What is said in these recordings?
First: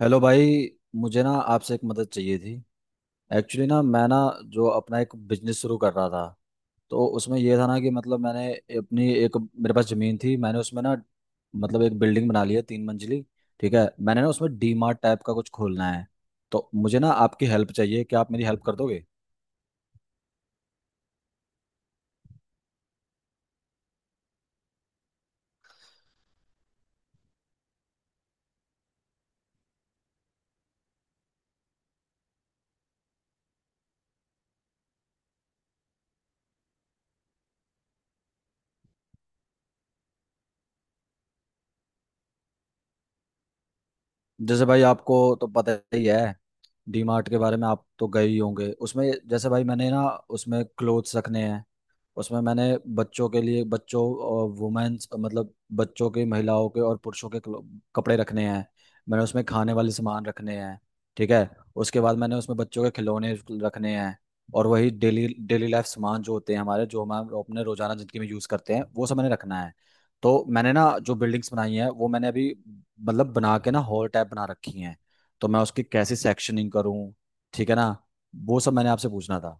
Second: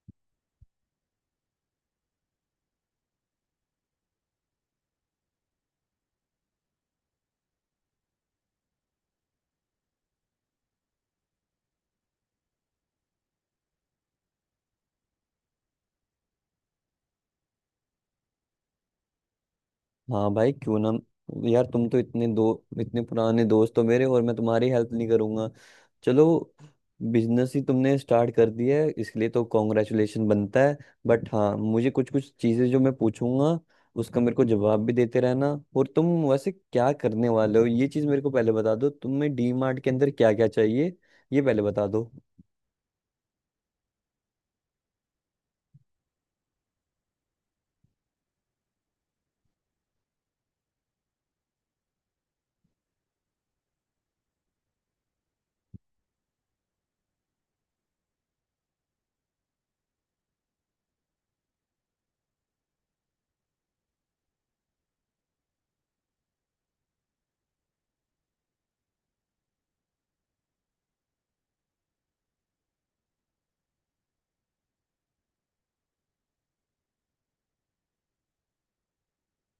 Hello भाई। मुझे ना आपसे एक मदद चाहिए थी। एक्चुअली ना मैं ना जो अपना एक बिजनेस शुरू कर रहा था, तो उसमें ये था ना कि मतलब मैंने अपनी एक मेरे पास ज़मीन थी। मैंने उसमें ना मतलब एक बिल्डिंग बना ली है, 3 मंजिली। ठीक है, मैंने ना उसमें डी मार्ट टाइप का कुछ खोलना है। तो मुझे ना आपकी हेल्प चाहिए, क्या आप मेरी हेल्प कर दोगे? हाँ भाई, क्यों ना। यार तुम तो इतने पुराने दोस्त हो मेरे, और मैं तुम्हारी हेल्प नहीं करूंगा? चलो, बिजनेस ही तुमने स्टार्ट कर दिया है इसलिए तो कॉन्ग्रेचुलेशन बनता है। बट हाँ, मुझे कुछ कुछ चीजें जो मैं पूछूंगा, उसका मेरे को जवाब भी देते रहना। और तुम वैसे क्या करने वाले हो ये चीज मेरे को पहले बता दो। तुम्हें डी मार्ट के अंदर क्या क्या चाहिए ये पहले बता दो। जैसे भाई आपको तो पता ही है डी मार्ट के बारे में, आप तो गए ही होंगे। उसमें जैसे भाई मैंने ना उसमें क्लोथ्स रखने हैं। उसमें मैंने बच्चों के लिए बच्चों और वुमेन्स मतलब बच्चों के, महिलाओं के और पुरुषों के कपड़े रखने हैं। मैंने उसमें खाने वाले सामान रखने हैं। ठीक है। उसके बाद मैंने उसमें बच्चों के खिलौने रखने हैं। और वही डेली डेली लाइफ सामान जो होते हैं हमारे, जो हम अपने रोजाना जिंदगी में यूज करते हैं वो सब मैंने रखना है। तो मैंने ना जो बिल्डिंग्स बनाई हैं वो मैंने अभी मतलब बना के ना हॉल टाइप बना रखी हैं। तो मैं उसकी कैसे सेक्शनिंग करूँ? ठीक है ना, वो सब मैंने आपसे पूछना था।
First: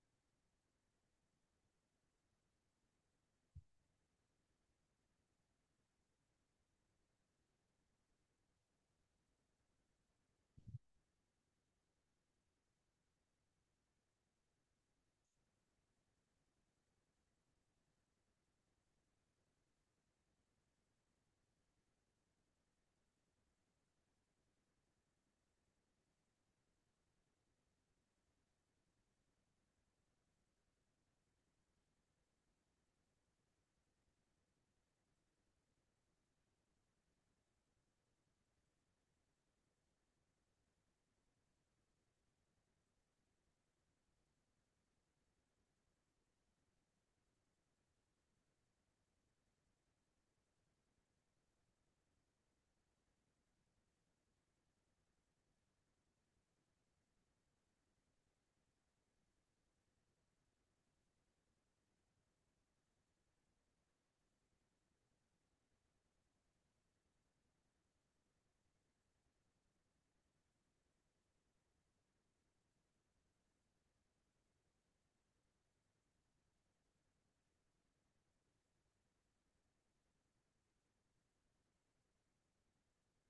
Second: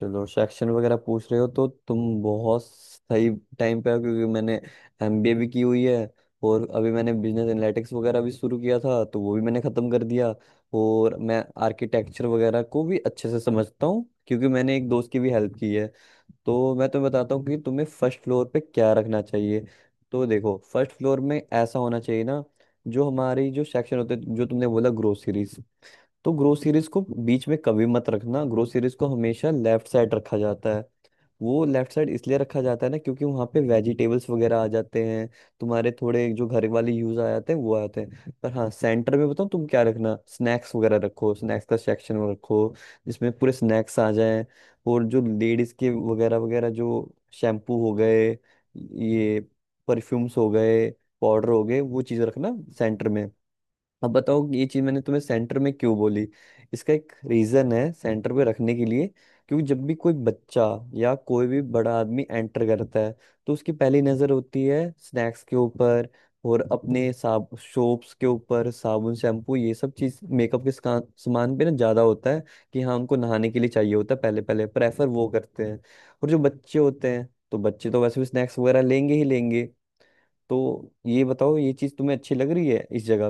चलो, सेक्शन वगैरह पूछ रहे हो तो तुम बहुत सही टाइम पे हो, क्योंकि मैंने एमबीए भी की हुई है, और अभी मैंने बिजनेस एनालिटिक्स वगैरह भी शुरू किया था तो वो भी मैंने ख़त्म कर दिया। और मैं आर्किटेक्चर वगैरह को भी अच्छे से समझता हूँ क्योंकि मैंने एक दोस्त की भी हेल्प की है। तो मैं तुम्हें बताता हूँ कि तुम्हें फर्स्ट फ्लोर पे क्या रखना चाहिए। तो देखो, फर्स्ट फ्लोर में ऐसा होना चाहिए ना, जो हमारी जो सेक्शन होते, जो तुमने बोला ग्रोसरीज, तो ग्रो सीरीज को बीच में कभी मत रखना। ग्रो सीरीज को हमेशा लेफ्ट साइड रखा जाता है। वो लेफ्ट साइड इसलिए रखा जाता है ना, क्योंकि वहाँ पे वेजिटेबल्स वगैरह आ जाते हैं, तुम्हारे थोड़े जो घर वाले यूज आ जाते हैं वो आ जाते हैं। पर हाँ, सेंटर में बताऊँ तुम क्या रखना, स्नैक्स वगैरह रखो, स्नैक्स का सेक्शन रखो, जिसमें पूरे स्नैक्स आ जाएं। और जो लेडीज के वगैरह वगैरह, जो शैम्पू हो गए, ये परफ्यूम्स हो गए, पाउडर हो गए, वो चीज़ रखना सेंटर में। अब बताओ कि ये चीज मैंने तुम्हें सेंटर में क्यों बोली। इसका एक रीजन है सेंटर पे रखने के लिए, क्योंकि जब भी कोई बच्चा या कोई भी बड़ा आदमी एंटर करता है, तो उसकी पहली नजर होती है स्नैक्स के ऊपर और अपने साब सोप्स के ऊपर, साबुन शैम्पू ये सब चीज मेकअप के सामान पे ना ज्यादा होता है कि हाँ, उनको नहाने के लिए चाहिए होता है, पहले पहले प्रेफर वो करते हैं। और जो बच्चे होते हैं तो बच्चे तो वैसे भी स्नैक्स वगैरह लेंगे ही लेंगे। तो ये बताओ, ये चीज तुम्हें अच्छी लग रही है इस जगह?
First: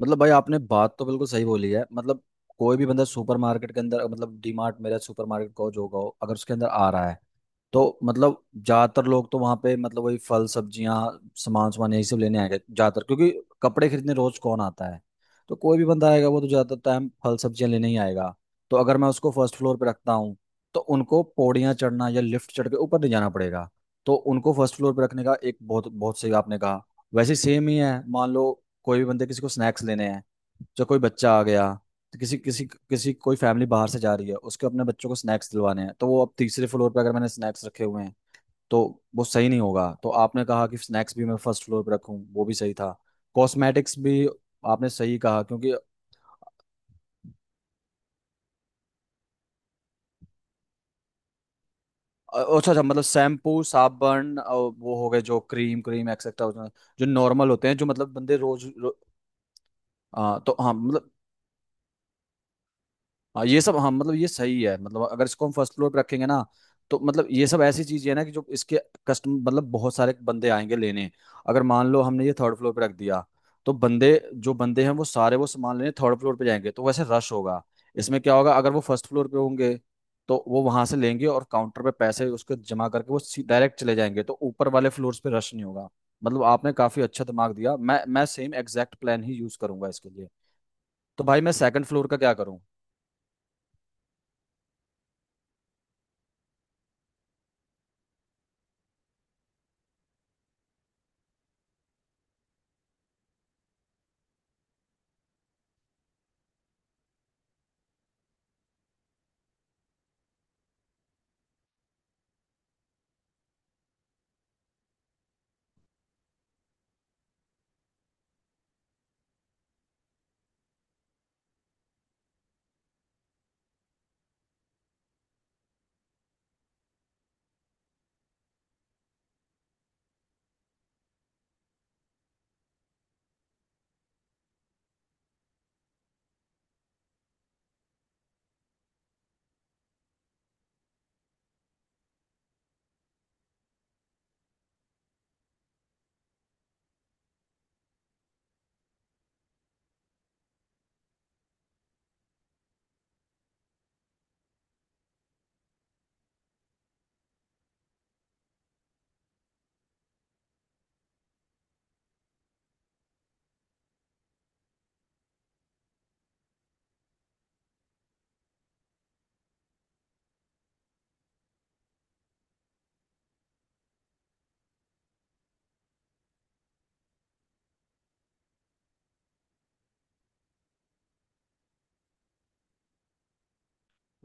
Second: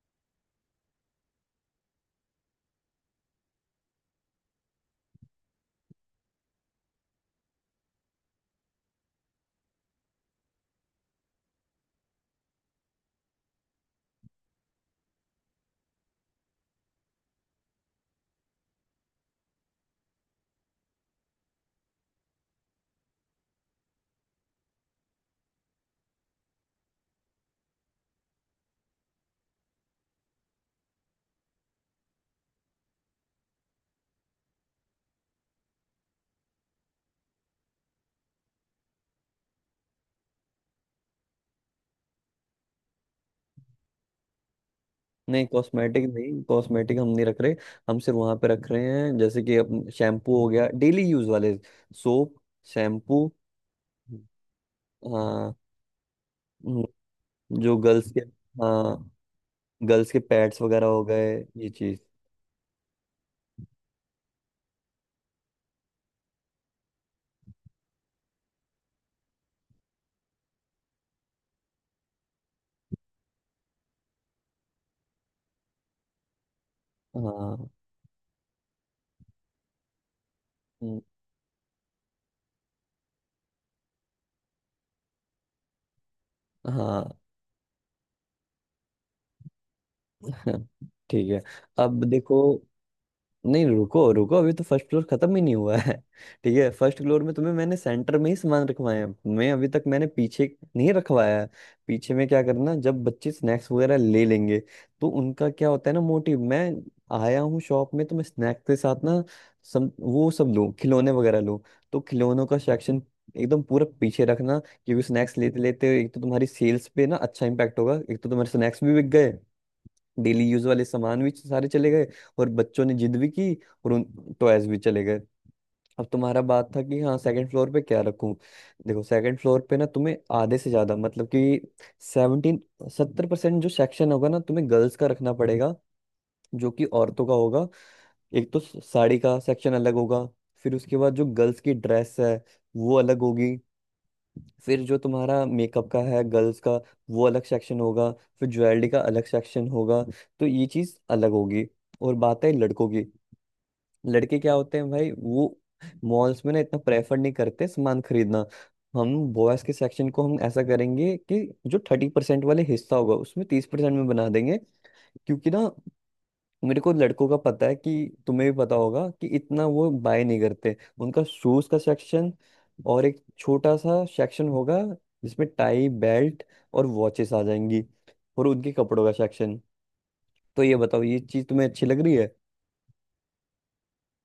मतलब भाई आपने बात तो बिल्कुल सही बोली है। मतलब कोई भी बंदा सुपरमार्केट के अंदर, मतलब डीमार्ट मेरा सुपरमार्केट कहो जो कहो, अगर उसके अंदर आ रहा है तो मतलब ज्यादातर लोग तो वहां पे मतलब वही फल सब्जियां सामान सामान यही सब लेने आएगा ज्यादातर, क्योंकि कपड़े खरीदने रोज कौन आता है? तो कोई भी बंदा आएगा वो तो ज्यादातर टाइम फल सब्जियां लेने ही आएगा। तो अगर मैं उसको फर्स्ट फ्लोर पे रखता हूँ तो उनको पौड़ियाँ चढ़ना या लिफ्ट चढ़ के ऊपर नहीं जाना पड़ेगा। तो उनको फर्स्ट फ्लोर पे रखने का एक बहुत बहुत सही आपने कहा। वैसे सेम ही है, मान लो कोई भी बंदे किसी को स्नैक्स लेने हैं, जो कोई बच्चा आ गया, तो किसी किसी किसी कोई फैमिली बाहर से जा रही है उसके अपने बच्चों को स्नैक्स दिलवाने हैं तो वो अब तीसरे फ्लोर पे अगर मैंने स्नैक्स रखे हुए हैं तो वो सही नहीं होगा। तो आपने कहा कि स्नैक्स भी मैं फर्स्ट फ्लोर पे रखूं, वो भी सही था। कॉस्मेटिक्स भी आपने सही कहा नहीं, क्योंकि कॉस्मेटिक नहीं, कॉस्मेटिक हम नहीं रख रहे। हम सिर्फ वहां पे रख रहे हैं जैसे कि अपन, शैम्पू हो गया, डेली यूज वाले सोप, अच्छा अच्छा, मतलब शैम्पू। शैम्पू साबुन, वो हो गए जो हाँ। क्रीम क्रीम एक्सेट्रा हम्म। जो नॉर्मल होते जो हैं, जो गर्ल्स मतलब के, बंदे हाँ, गर्ल्स के तो पैड्स हाँ वगैरह हो मतलब गए, ये चीज। हाँ ये सब। हाँ मतलब ये सही है, मतलब अगर इसको हम फर्स्ट फ्लोर पे रखेंगे ना तो मतलब ये सब ऐसी चीजें है ना कि जो इसके कस्टमर मतलब बहुत सारे बंदे आएंगे लेने। अगर मान लो हमने ये थर्ड फ्लोर पे रख दिया तो बंदे जो बंदे हैं वो सारे वो सामान लेने थर्ड फ्लोर पे जाएंगे तो वैसे रश होगा। हाँ। इसमें क्या होगा अगर वो फर्स्ट फ्लोर पे होंगे तो वो वहां से हम्म। लेंगे और काउंटर पे पैसे उसके जमा करके वो डायरेक्ट चले जाएंगे तो ऊपर वाले फ्लोर्स पे रश नहीं होगा। मतलब आपने काफी हाँ। अच्छा दिमाग दिया, मैं सेम एग्जैक्ट प्लान ही यूज करूंगा इसके लिए। तो ठीक है। भाई मैं सेकंड अब फ्लोर का क्या देखो, करूँ? नहीं रुको रुको, अभी तो फर्स्ट फ्लोर खत्म ही नहीं हुआ है। ठीक है, फर्स्ट फ्लोर में तुम्हें मैंने सेंटर में ही सामान रखवाए हैं, मैं अभी तक मैंने पीछे नहीं रखवाया है। पीछे में क्या करना, जब बच्चे स्नैक्स वगैरह ले लेंगे, तो उनका क्या होता है ना मोटिव, मैं आया हूँ शॉप में तो मैं स्नैक्स के साथ ना सब वो सब लूँ, खिलौने वगैरह लूँ। तो खिलौनों का सेक्शन एकदम पूरा पीछे रखना, क्योंकि स्नैक्स लेते लेते एक तो तुम्हारी सेल्स पे ना अच्छा इम्पैक्ट होगा, एक तो तुम्हारे स्नैक्स भी बिक गए, डेली यूज वाले सामान भी सारे चले गए, और बच्चों ने जिद भी की, और उन टॉयज भी चले गए। अब तुम्हारा बात था कि हाँ, सेकंड फ्लोर पे क्या रखूं। देखो, सेकंड फ्लोर पे ना तुम्हें आधे से ज्यादा मतलब कि सेवनटीन 70% जो सेक्शन होगा ना तुम्हें गर्ल्स का रखना पड़ेगा, जो कि औरतों का होगा। एक तो साड़ी का सेक्शन अलग होगा, फिर उसके बाद जो गर्ल्स की ड्रेस है वो अलग होगी, फिर जो तुम्हारा मेकअप का है गर्ल्स का वो अलग सेक्शन होगा, फिर ज्वेलरी का अलग सेक्शन होगा। तो ये चीज अलग होगी। और बात है लड़कों की। लड़के क्या होते हैं भाई वो, मॉल्स में ना इतना प्रेफर नहीं करते सामान खरीदना। हम बॉयज के सेक्शन को हम ऐसा करेंगे कि जो 30% वाले हिस्सा होगा उसमें 30% में बना देंगे, क्योंकि ना मेरे को लड़कों का पता है कि, तुम्हें भी पता होगा कि इतना वो बाय नहीं करते। उनका शूज का सेक्शन, और एक छोटा सा सेक्शन होगा जिसमें टाई, बेल्ट और वॉचेस आ जाएंगी, और उनके कपड़ों का सेक्शन। तो ये बताओ, ये चीज तुम्हें अच्छी लग रही है?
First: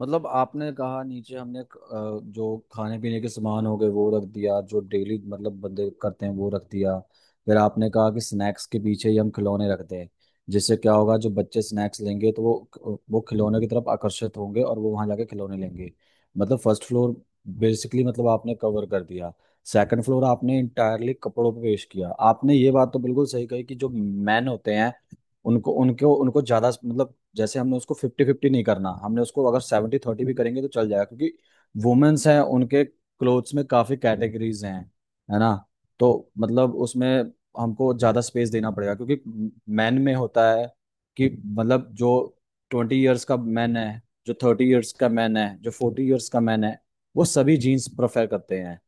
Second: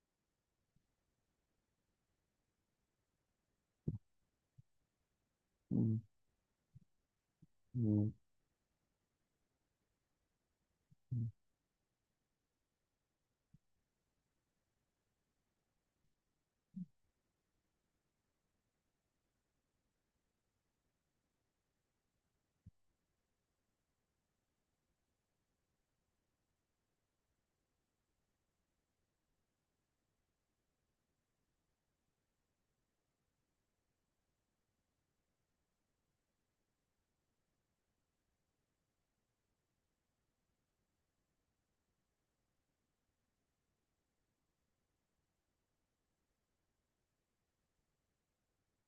मतलब आपने कहा नीचे हमने जो खाने पीने के सामान हो गए वो रख दिया, जो डेली मतलब बंदे हम्म। करते हैं वो रख दिया। फिर आपने हम्म। कहा कि स्नैक्स के पीछे ही हम खिलौने रखते हैं, जिससे क्या होगा हम्म। जो बच्चे स्नैक्स लेंगे तो वो खिलौने की तरफ आकर्षित होंगे और वो वहां जाके खिलौने लेंगे। मतलब फर्स्ट फ्लोर बेसिकली मतलब आपने कवर कर दिया। सेकंड फ्लोर आपने इंटायरली कपड़ों पे पेश किया। आपने ये बात तो बिल्कुल सही कही कि जो मैन होते हैं उनको उनको उनको ज्यादा मतलब, जैसे हमने उसको 50-50 नहीं करना, हमने उसको अगर 70-30 भी करेंगे तो चल जाएगा क्योंकि वुमेन्स हैं उनके क्लोथ्स में काफी कैटेगरीज हैं, है ना? तो मतलब उसमें हमको ज्यादा स्पेस देना पड़ेगा क्योंकि मैन में होता है कि मतलब जो 20 इयर्स का मैन है, जो 30 इयर्स का मैन है, जो 40 इयर्स का मैन है वो सभी जीन्स प्रेफर करते हैं,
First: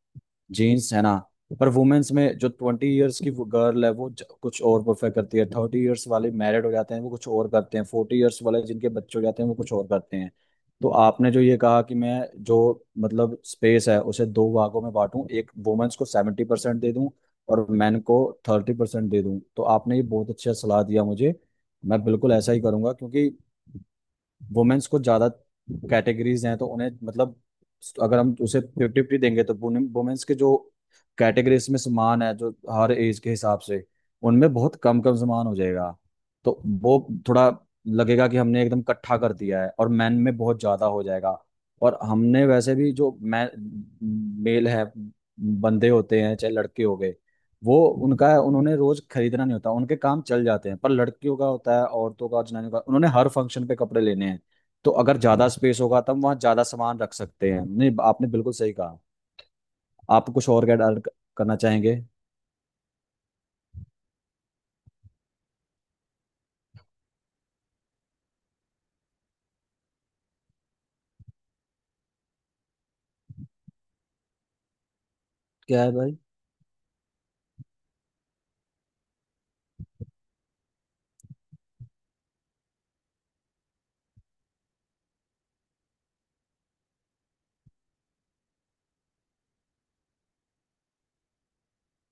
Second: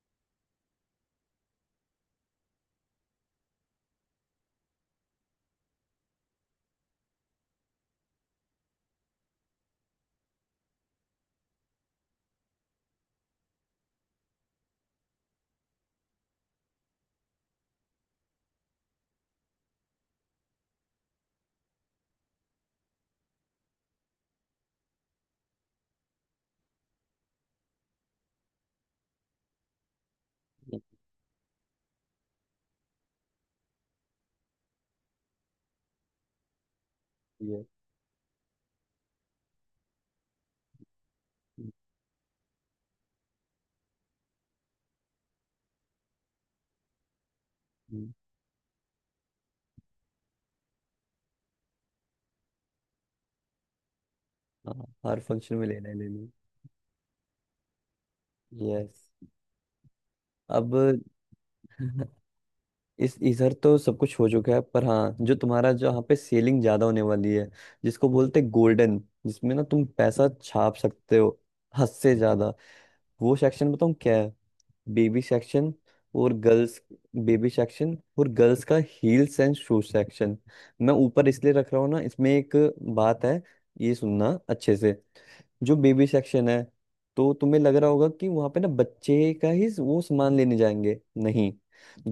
जीन्स, है ना? पर वुमेन्स में जो 20 इयर्स की गर्ल है वो कुछ और परफेक्ट करती है, 30 इयर्स वाले मैरिड हो जाते हैं वो कुछ और करते हैं, 40 इयर्स वाले जिनके बच्चे हो जाते हैं वो कुछ और करते हैं। तो आपने जो ये कहा कि मैं जो मतलब स्पेस है उसे दो भागों में बांटूं, एक वुमेन्स को 70% दे दूं और मेन को 30% दे दूं, तो आपने ये बहुत अच्छा सलाह दिया मुझे। मैं बिल्कुल ऐसा ही करूंगा क्योंकि वुमेन्स को ज्यादा कैटेगरीज हैं तो उन्हें मतलब अगर हम उसे 50-50 देंगे तो वुमेन्स के जो कैटेगरीज में सामान है जो हर एज के हिसाब से उनमें बहुत कम कम सामान हो जाएगा। तो वो थोड़ा लगती है। लगेगा कि हमने एकदम इकट्ठा कर दिया है और मैन में बहुत ज्यादा हो जाएगा। हम्म। और हमने वैसे भी जो मैं मेल है बंदे होते हैं चाहे लड़के हो गए वो हम्म। उनका है उन्होंने रोज खरीदना नहीं होता, उनके काम चल जाते हैं, पर लड़कियों का होता है, औरतों का, जनानियों का, उन्होंने हर फंक्शन पे कपड़े लेने हैं। तो हाँ, अगर हर ज्यादा फंक्शन में स्पेस लेना ही होगा तब लेना। वहां ज्यादा सामान रख सकते हैं। नहीं आपने बिल्कुल सही कहा। यस। आप कुछ और अब क्या ऐड करना चाहेंगे? इस इधर तो सब कुछ हो चुका है, पर हाँ, जो तुम्हारा जहाँ पे सेलिंग ज्यादा होने वाली है, जिसको बोलते हैं गोल्डन, जिसमें ना तुम पैसा छाप सकते हो हद से ज्यादा, वो सेक्शन बताऊँ क्या है? बेबी सेक्शन क्या है भाई? और गर्ल्स, बेबी सेक्शन और गर्ल्स का हील्स एंड शूज सेक्शन। मैं ऊपर इसलिए रख रहा हूँ ना, इसमें एक बात है, ये सुनना अच्छे से। जो बेबी सेक्शन है तो तुम्हें लग रहा होगा कि वहां पे ना बच्चे का ही वो सामान लेने जाएंगे, नहीं।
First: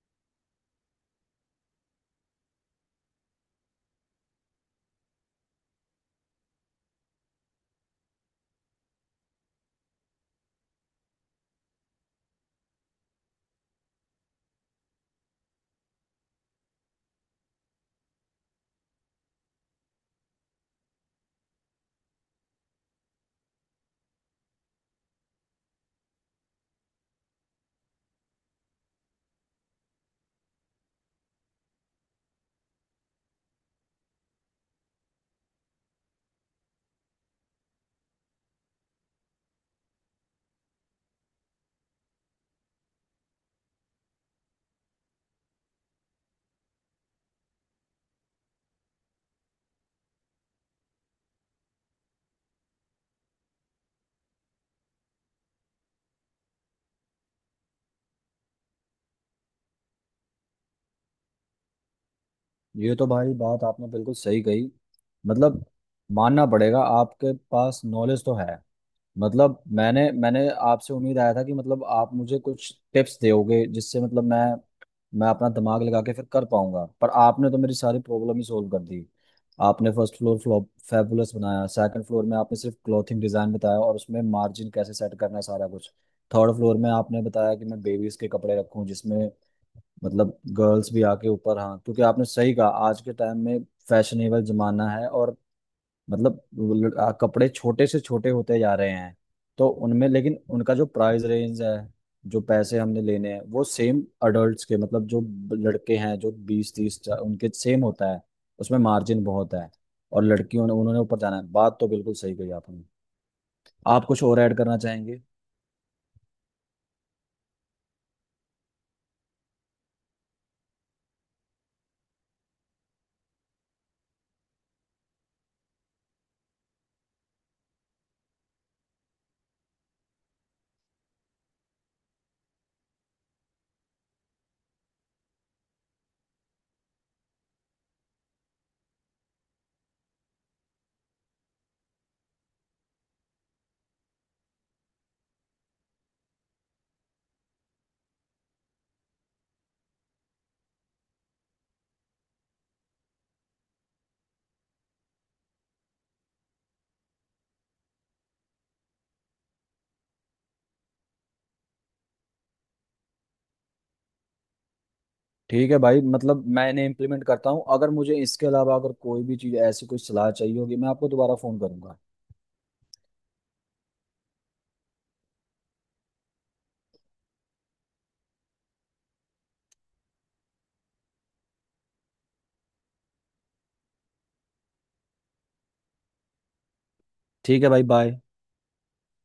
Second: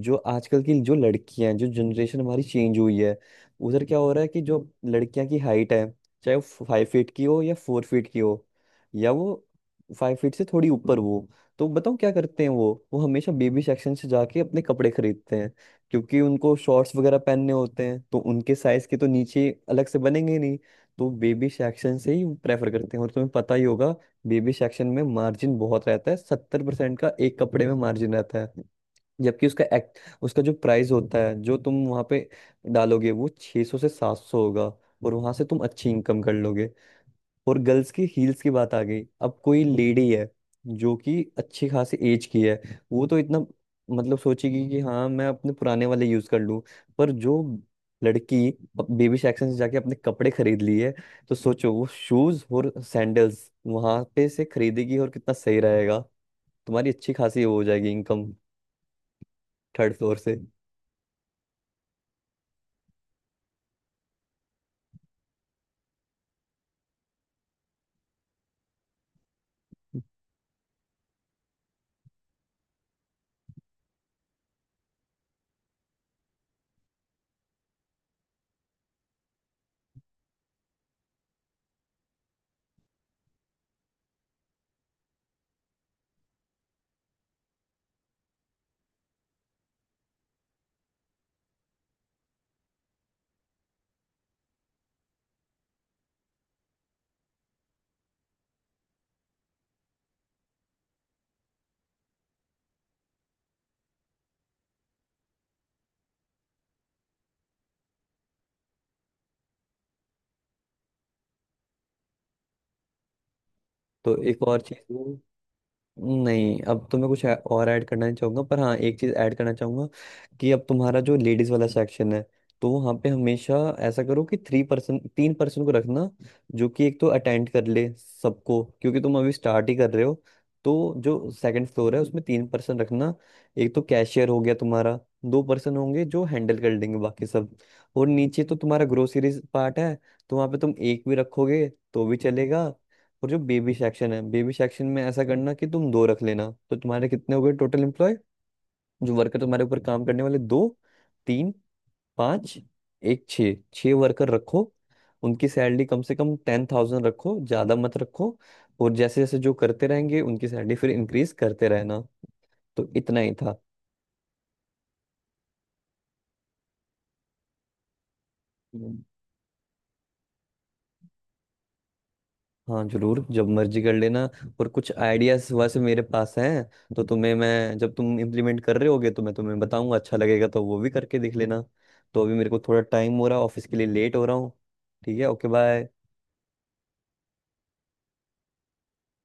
जो आजकल की जो लड़कियां हैं, जो जनरेशन हमारी चेंज हुई है, उधर क्या हो रहा है कि जो लड़कियां की हाइट है, चाहे वो फाइव फीट की हो या फोर फीट की हो या वो फाइव फीट से थोड़ी ऊपर हो, तो बताओ क्या करते हैं वो हमेशा बेबी सेक्शन से जाके अपने कपड़े खरीदते हैं। क्योंकि उनको शॉर्ट्स वगैरह पहनने होते हैं तो उनके साइज के तो नीचे अलग से बनेंगे नहीं, तो बेबी सेक्शन से ही प्रेफर करते हैं। और तुम्हें पता ही होगा, बेबी सेक्शन में मार्जिन बहुत रहता है, सत्तर परसेंट का एक कपड़े में मार्जिन रहता है। जबकि उसका एक्ट, उसका जो प्राइस होता है जो तुम वहां पे डालोगे वो 600 से 700 होगा, और वहां से तुम अच्छी इनकम कर लोगे। और गर्ल्स की हील्स की बात आ गई, अब कोई लेडी है जो कि अच्छी खासी एज की है, वो तो इतना मतलब सोचेगी कि हाँ, मैं अपने पुराने वाले यूज कर लूँ। पर जो लड़की बेबी सेक्शन से जाके अपने कपड़े खरीद लिए, तो सोचो वो शूज और सैंडल्स वहां पे से खरीदेगी, और कितना सही रहेगा, तुम्हारी अच्छी खासी वो हो जाएगी इनकम, थर्ड फ्लोर से। ये तो भाई बात आपने बिल्कुल सही कही। मतलब मानना पड़ेगा आपके पास नॉलेज तो है। मतलब मैंने मैंने आपसे उम्मीद आया था कि मतलब आप मुझे कुछ टिप्स दोगे जिससे मतलब मैं अपना दिमाग लगा के फिर कर पाऊंगा, पर आपने तो मेरी सारी प्रॉब्लम ही सोल्व कर दी। आपने फर्स्ट फ्लोर फ्लॉप फैबुलस बनाया, सेकंड फ्लोर में आपने सिर्फ क्लॉथिंग डिजाइन बताया और उसमें मार्जिन कैसे सेट करना है सारा कुछ, थर्ड फ्लोर में आपने बताया कि मैं बेबीज के कपड़े रखूं जिसमें मतलब गर्ल्स भी आके ऊपर। हाँ क्योंकि आपने सही कहा आज के टाइम में फैशनेबल जमाना है और मतलब कपड़े छोटे से छोटे होते जा रहे हैं तो उनमें लेकिन उनका जो प्राइस रेंज है जो पैसे हमने लेने हैं वो सेम अडल्ट्स के, मतलब जो लड़के हैं जो 20-30 उनके सेम होता है, उसमें मार्जिन बहुत है। और लड़कियों ने उन्होंने ऊपर जाना है, बात तो बिल्कुल सही कही आपने। आप तो कुछ और एक ऐड और करना चीज, चाहेंगे? नहीं अब तो मैं कुछ और ऐड करना नहीं चाहूंगा, पर हाँ एक चीज ऐड करना चाहूंगा। कि अब तुम्हारा जो लेडीज वाला सेक्शन है, तो वहाँ पे हमेशा ऐसा करो कि थ्री पर्सन तीन पर्सन को रखना, जो कि एक तो अटेंड कर ले सबको, क्योंकि तुम अभी स्टार्ट ही कर रहे हो। तो जो सेकंड फ्लोर है उसमें तीन पर्सन रखना, एक तो कैशियर हो गया तुम्हारा, दो पर्सन होंगे जो हैंडल कर लेंगे बाकी सब। और नीचे तो तुम्हारा ग्रोसरीज पार्ट है, तो वहाँ पे तुम एक भी रखोगे तो भी चलेगा। और जो बेबी सेक्शन है, बेबी सेक्शन में ऐसा करना कि तुम दो रख लेना। तो तुम्हारे कितने हो गए टोटल एम्प्लॉय, जो वर्कर तुम्हारे ऊपर काम करने वाले, दो, तीन, पाँच, एक, छः, छः वर्कर रखो। उनकी सैलरी कम से कम 10,000 रखो, ज़्यादा मत रखो। और जैसे जैसे जो करते रहेंगे उनकी सैलरी फिर इंक्रीज करते रहना। तो इतना ही था। ठीक है भाई, मतलब मैंने इम्प्लीमेंट करता हूँ। अगर मुझे इसके अलावा अगर कोई भी चीज़ ऐसी कोई सलाह चाहिए होगी मैं आपको दोबारा फ़ोन करूंगा। हाँ जरूर, जब मर्जी कर लेना। और कुछ आइडियाज वैसे मेरे पास हैं तो तुम्हें मैं, जब तुम इम्प्लीमेंट कर रहे होगे तो मैं तुम्हें बताऊंगा, अच्छा लगेगा तो वो भी करके देख लेना। तो अभी मेरे को थोड़ा टाइम हो रहा है, ऑफिस के लिए लेट हो रहा हूँ। ठीक है, ओके, बाय। ठीक है भाई, बाय।